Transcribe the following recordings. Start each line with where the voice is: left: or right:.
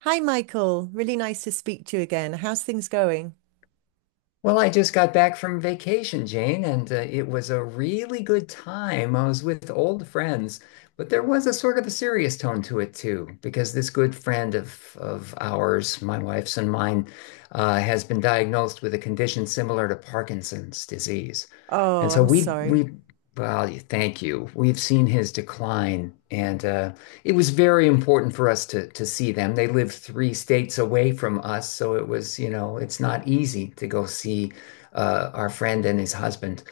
right: Hi, Michael. Really nice to speak to you again. How's things going?
left: Well, I just got back from vacation, Jane, and it was a really good time. I was with old friends, but there was a sort of a serious tone to it too, because this good friend of ours, my wife's and mine, has been diagnosed with a condition similar to Parkinson's disease,
right: Oh,
left: and so
right: I'm
left: we
right: sorry.
left: we well, thank you. We've seen his decline, and it was very important for us to see them. They live three states away from us, so it was, you know, it's not easy to go see our friend and his husband.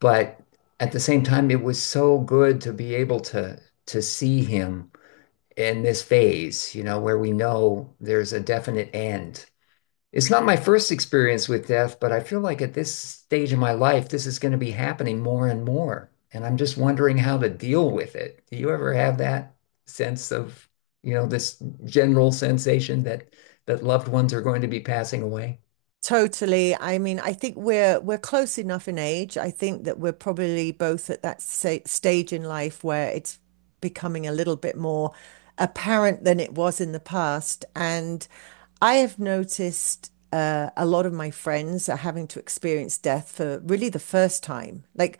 left: But at the same time, it was so good to be able to see him in this phase, you know, where we know there's a definite end. It's not my first experience with death, but I feel like at this stage of my life, this is going to be happening more and more. And I'm just wondering how to deal with it. Do you ever have that sense of, you know, this general sensation that loved ones are going to be passing away?
right: Totally. I mean, I think we're close enough in age. I think that we're probably both at that sa stage in life where it's becoming a little bit more apparent than it was in the past. And I have noticed a lot of my friends are having to experience death for really the first time. Like,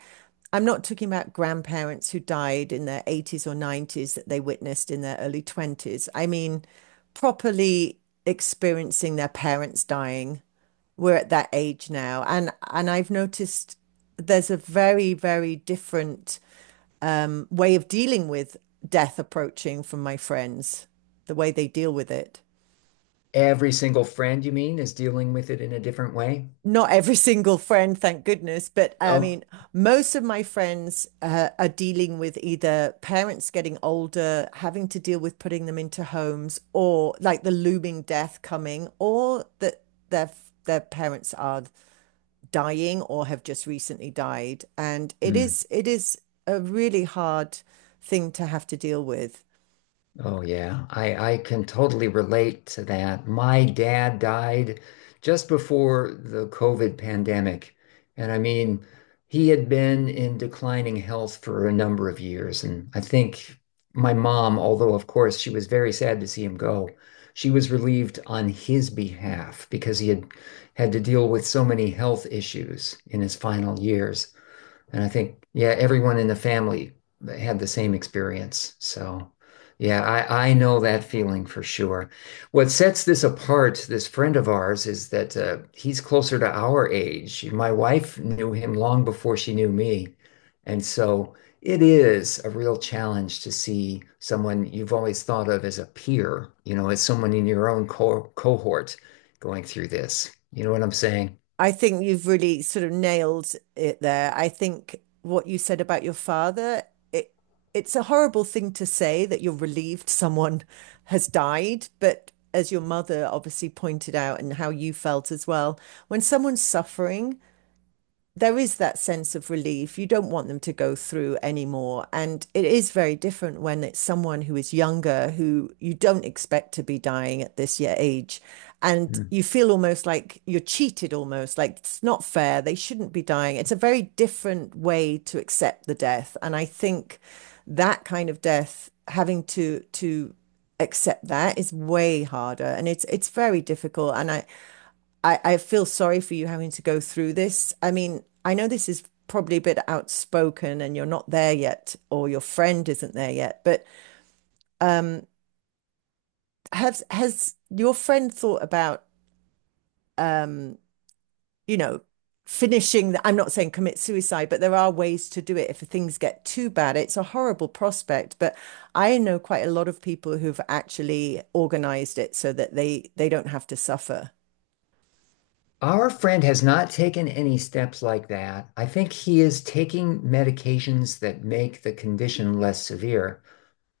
right: I'm not talking about grandparents who died in their 80s or 90s that they witnessed in their early 20s. I mean, properly experiencing their parents dying. We're at that age now, and I've noticed there's a very, very different way of dealing with death approaching from my friends, the way they deal with it.
left: Every single friend, you mean, is dealing with it in a different way?
right: Not every single friend, thank goodness, but I
left: Oh,
right: mean most of my friends are dealing with either parents getting older, having to deal with putting them into homes, or like the looming death coming, or that their parents are dying or have just recently died. And it
left: hmm.
right: is it is a really hard thing to have to deal with.
left: Oh yeah, I can totally relate to that. My dad died just before the COVID pandemic. And I mean, he had been in declining health for a number of years. And I think my mom, although of course she was very sad to see him go, she was relieved on his behalf because he had had to deal with so many health issues in his final years. And I think, yeah, everyone in the family had the same experience. So, yeah, I know that feeling for sure. What sets this apart, this friend of ours, is that he's closer to our age. My wife knew him long before she knew me. And so it is a real challenge to see someone you've always thought of as a peer, you know, as someone in your own co cohort going through this. You know what I'm saying?
right: I think you've really sort of nailed it there. I think what you said about your father, it it's a horrible thing to say that you're relieved someone has died, but as your mother obviously pointed out and how you felt as well, when someone's suffering, there is that sense of relief. You don't want them to go through anymore. And it is very different when it's someone who is younger, who you don't expect to be dying at this year age. And you feel almost like you're cheated, almost like it's not fair. They shouldn't be dying. It's a very different way to accept the death. And I think that kind of death, having accept that is way harder, and it's very difficult, and I feel sorry for you having to go through this. I mean, I know this is probably a bit outspoken and you're not there yet, or your friend isn't there yet, but um, has your friend thought about um, you know, finishing the— I'm not saying commit suicide, but there are ways to do it if things get too bad. It's a horrible prospect, but I know quite a lot of people who've actually organized it so that they don't have to suffer.
left: Our friend has not taken any steps like that. I think he is taking medications that make the condition less severe.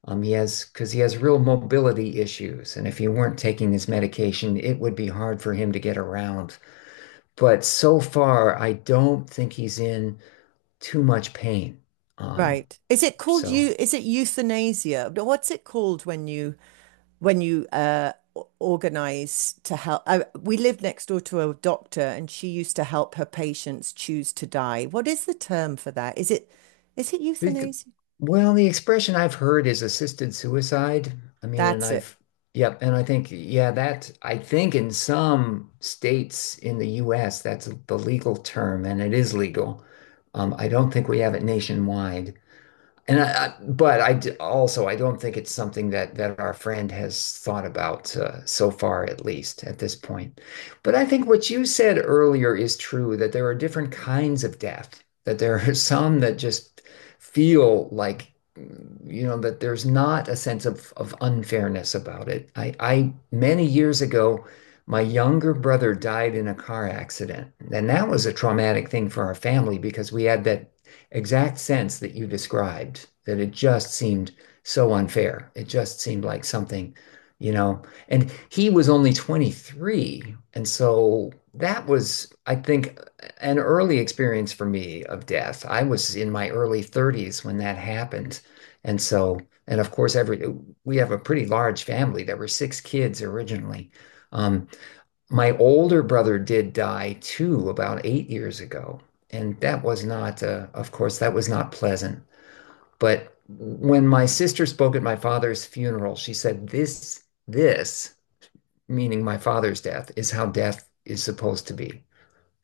left: He has, because he has real mobility issues. And if he weren't taking this medication, it would be hard for him to get around. But so far, I don't think he's in too much pain. Um,
right: Right. Is it called
left: so
right: you? Is it euthanasia? But what's it called when you organize to help? We live next door to a doctor, and she used to help her patients choose to die. What is the term for that? Is it
left: It-
right: euthanasia?
left: Well, the expression I've heard is assisted suicide. I mean,
right: That's it.
left: yep, and I think, yeah, I think in some states in the US, that's the legal term and it is legal. I don't think we have it nationwide. And I- but I d- Also, I don't think it's something that our friend has thought about so far, at least at this point. But I think what you said earlier is true that there are different kinds of death, that there are some that just feel like you know that there's not a sense of unfairness about it. I many years ago, my younger brother died in a car accident, and that was a traumatic thing for our family because we had that exact sense that you described, that it just seemed so unfair. It just seemed like something, you know. And he was only 23. And so that was, I think, an early experience for me of death. I was in my early 30s when that happened. And so, and of course, every we have a pretty large family. There were six kids originally. Um, my older brother did die too about 8 years ago. And that was not, of course, that was not pleasant. But when my sister spoke at my father's funeral, she said, This, meaning my father's death, is how death is supposed to be."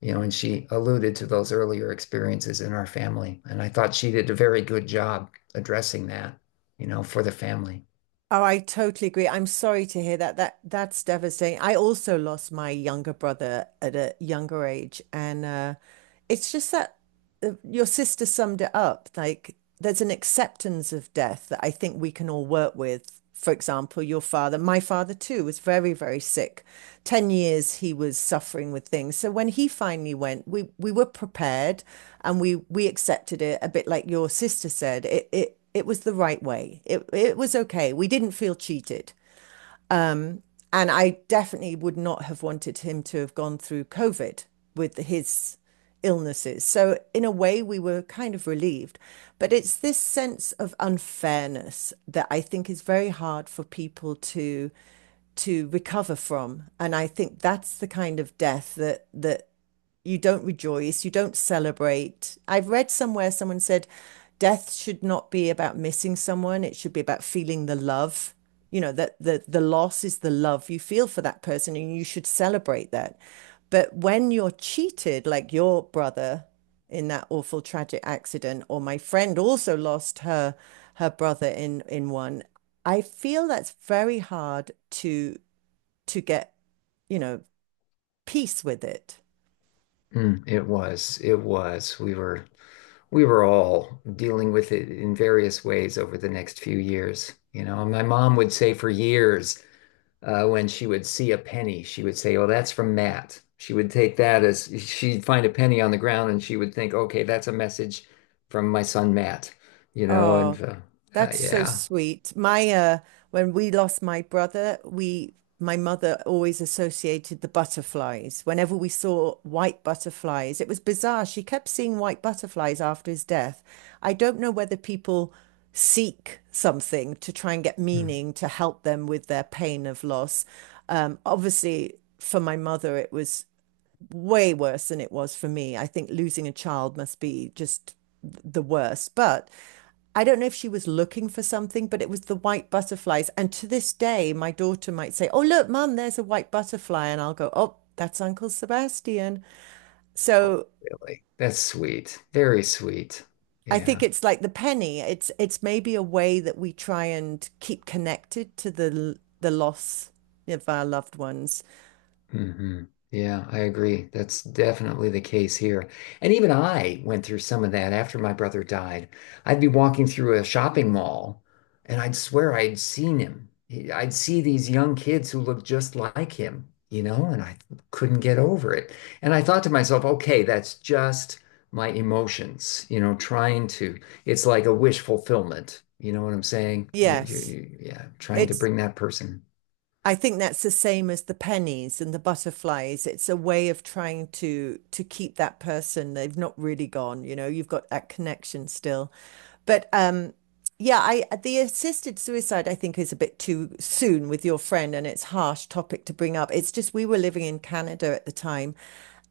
left: You know, and she alluded to those earlier experiences in our family. And I thought she did a very good job addressing that, you know, for the family.
right: Oh, I totally agree. I'm sorry to hear that. That's devastating. I also lost my younger brother at a younger age, and it's just that your sister summed it up. Like, there's an acceptance of death that I think we can all work with. For example, your father, my father too, was very, very sick. 10 years he was suffering with things. So when he finally went, we were prepared, and we accepted it a bit like your sister said. It was the right way. It was okay. We didn't feel cheated. Um and I definitely would not have wanted him to have gone through COVID with his illnesses. So in a way we were kind of relieved. But it's this sense of unfairness that I think is very hard for people to recover from. And I think that's the kind of death that you don't rejoice, you don't celebrate. I've read somewhere someone said death should not be about missing someone, it should be about feeling the love. You know, that the loss is the love you feel for that person and you should celebrate that. But when you're cheated, like your brother in that awful tragic accident, or my friend also lost her brother in one, I feel that's very hard to to get, you know, peace with it.
left: Mm, it was. We were all dealing with it in various ways over the next few years. You know, my mom would say for years, when she would see a penny, she would say, "Oh, that's from Matt." She would take that as she'd find a penny on the ground and she would think, "Okay, that's a message from my son Matt." You know,
right: Oh,
left: and
right: that's so
left: yeah.
right: sweet. My When we lost my brother, we my mother always associated the butterflies. Whenever we saw white butterflies, it was bizarre. She kept seeing white butterflies after his death. I don't know whether people seek something to try and get
left: Mm.
right: meaning to help them with their pain of loss. Obviously, for my mother, it was way worse than it was for me. I think losing a child must be just the worst. But I don't know if she was looking for something, but it was the white butterflies. And to this day, my daughter might say, "Oh, look, Mum, there's a white butterfly." And I'll go, "Oh, that's Uncle Sebastian."
left: Oh,
right: So
left: really, that's sweet, very sweet.
right: I think
left: Yeah.
right: it's like the penny. It's maybe a way that we try and keep connected to the loss of our loved ones.
left: Hmm. Yeah, I agree. That's definitely the case here. And even I went through some of that after my brother died. I'd be walking through a shopping mall and I'd swear I'd seen him. I'd see these young kids who looked just like him, you know, and I couldn't get over it. And I thought to myself, okay, that's just my emotions, you know, it's like a wish fulfillment. You know what I'm saying?
right: Yes.
left: Yeah, trying to
right: It's
left: bring that person.
right: I think that's the same as the pennies and the butterflies. It's a way of trying to keep that person. They've not really gone, you know, you've got that connection still. But yeah, I the assisted suicide I think is a bit too soon with your friend, and it's a harsh topic to bring up. It's just we were living in Canada at the time,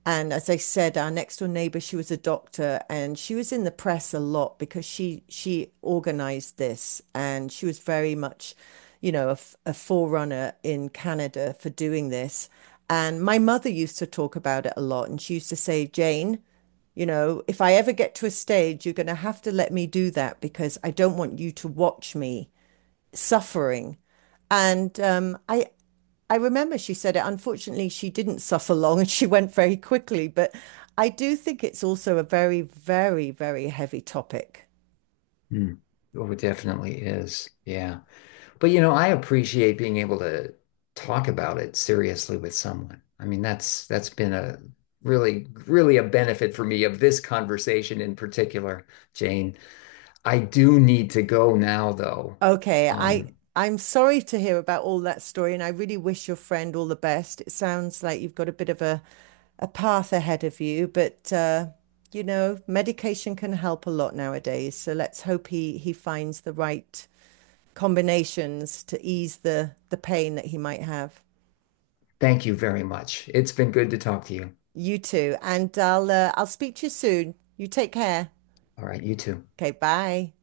right: and as I said, our next door neighbor, she was a doctor, and she was in the press a lot because she organized this, and she was very much, a forerunner in Canada for doing this. And my mother used to talk about it a lot, and she used to say, "Jane, if I ever get to a stage, you're going to have to let me do that because I don't want you to watch me suffering." And I remember she said it. Unfortunately, she didn't suffer long, and she went very quickly. But I do think it's also a very, very, very heavy topic.
left: Mm. Oh, it definitely is. Yeah. But you know, I appreciate being able to talk about it seriously with someone. I mean, that's been a really a benefit for me of this conversation in particular, Jane. I do need to go now, though.
right: Okay,
left: Um,
right: I'm sorry to hear about all that story, and I really wish your friend all the best. It sounds like you've got a bit of a path ahead of you, but medication can help a lot nowadays. So let's hope he finds the right combinations to ease the pain that he might have.
left: Thank you very much. It's been good to talk to you.
right: You too, and I'll I'll speak to you soon. You take care.
left: All right, you too.
right: Okay, bye.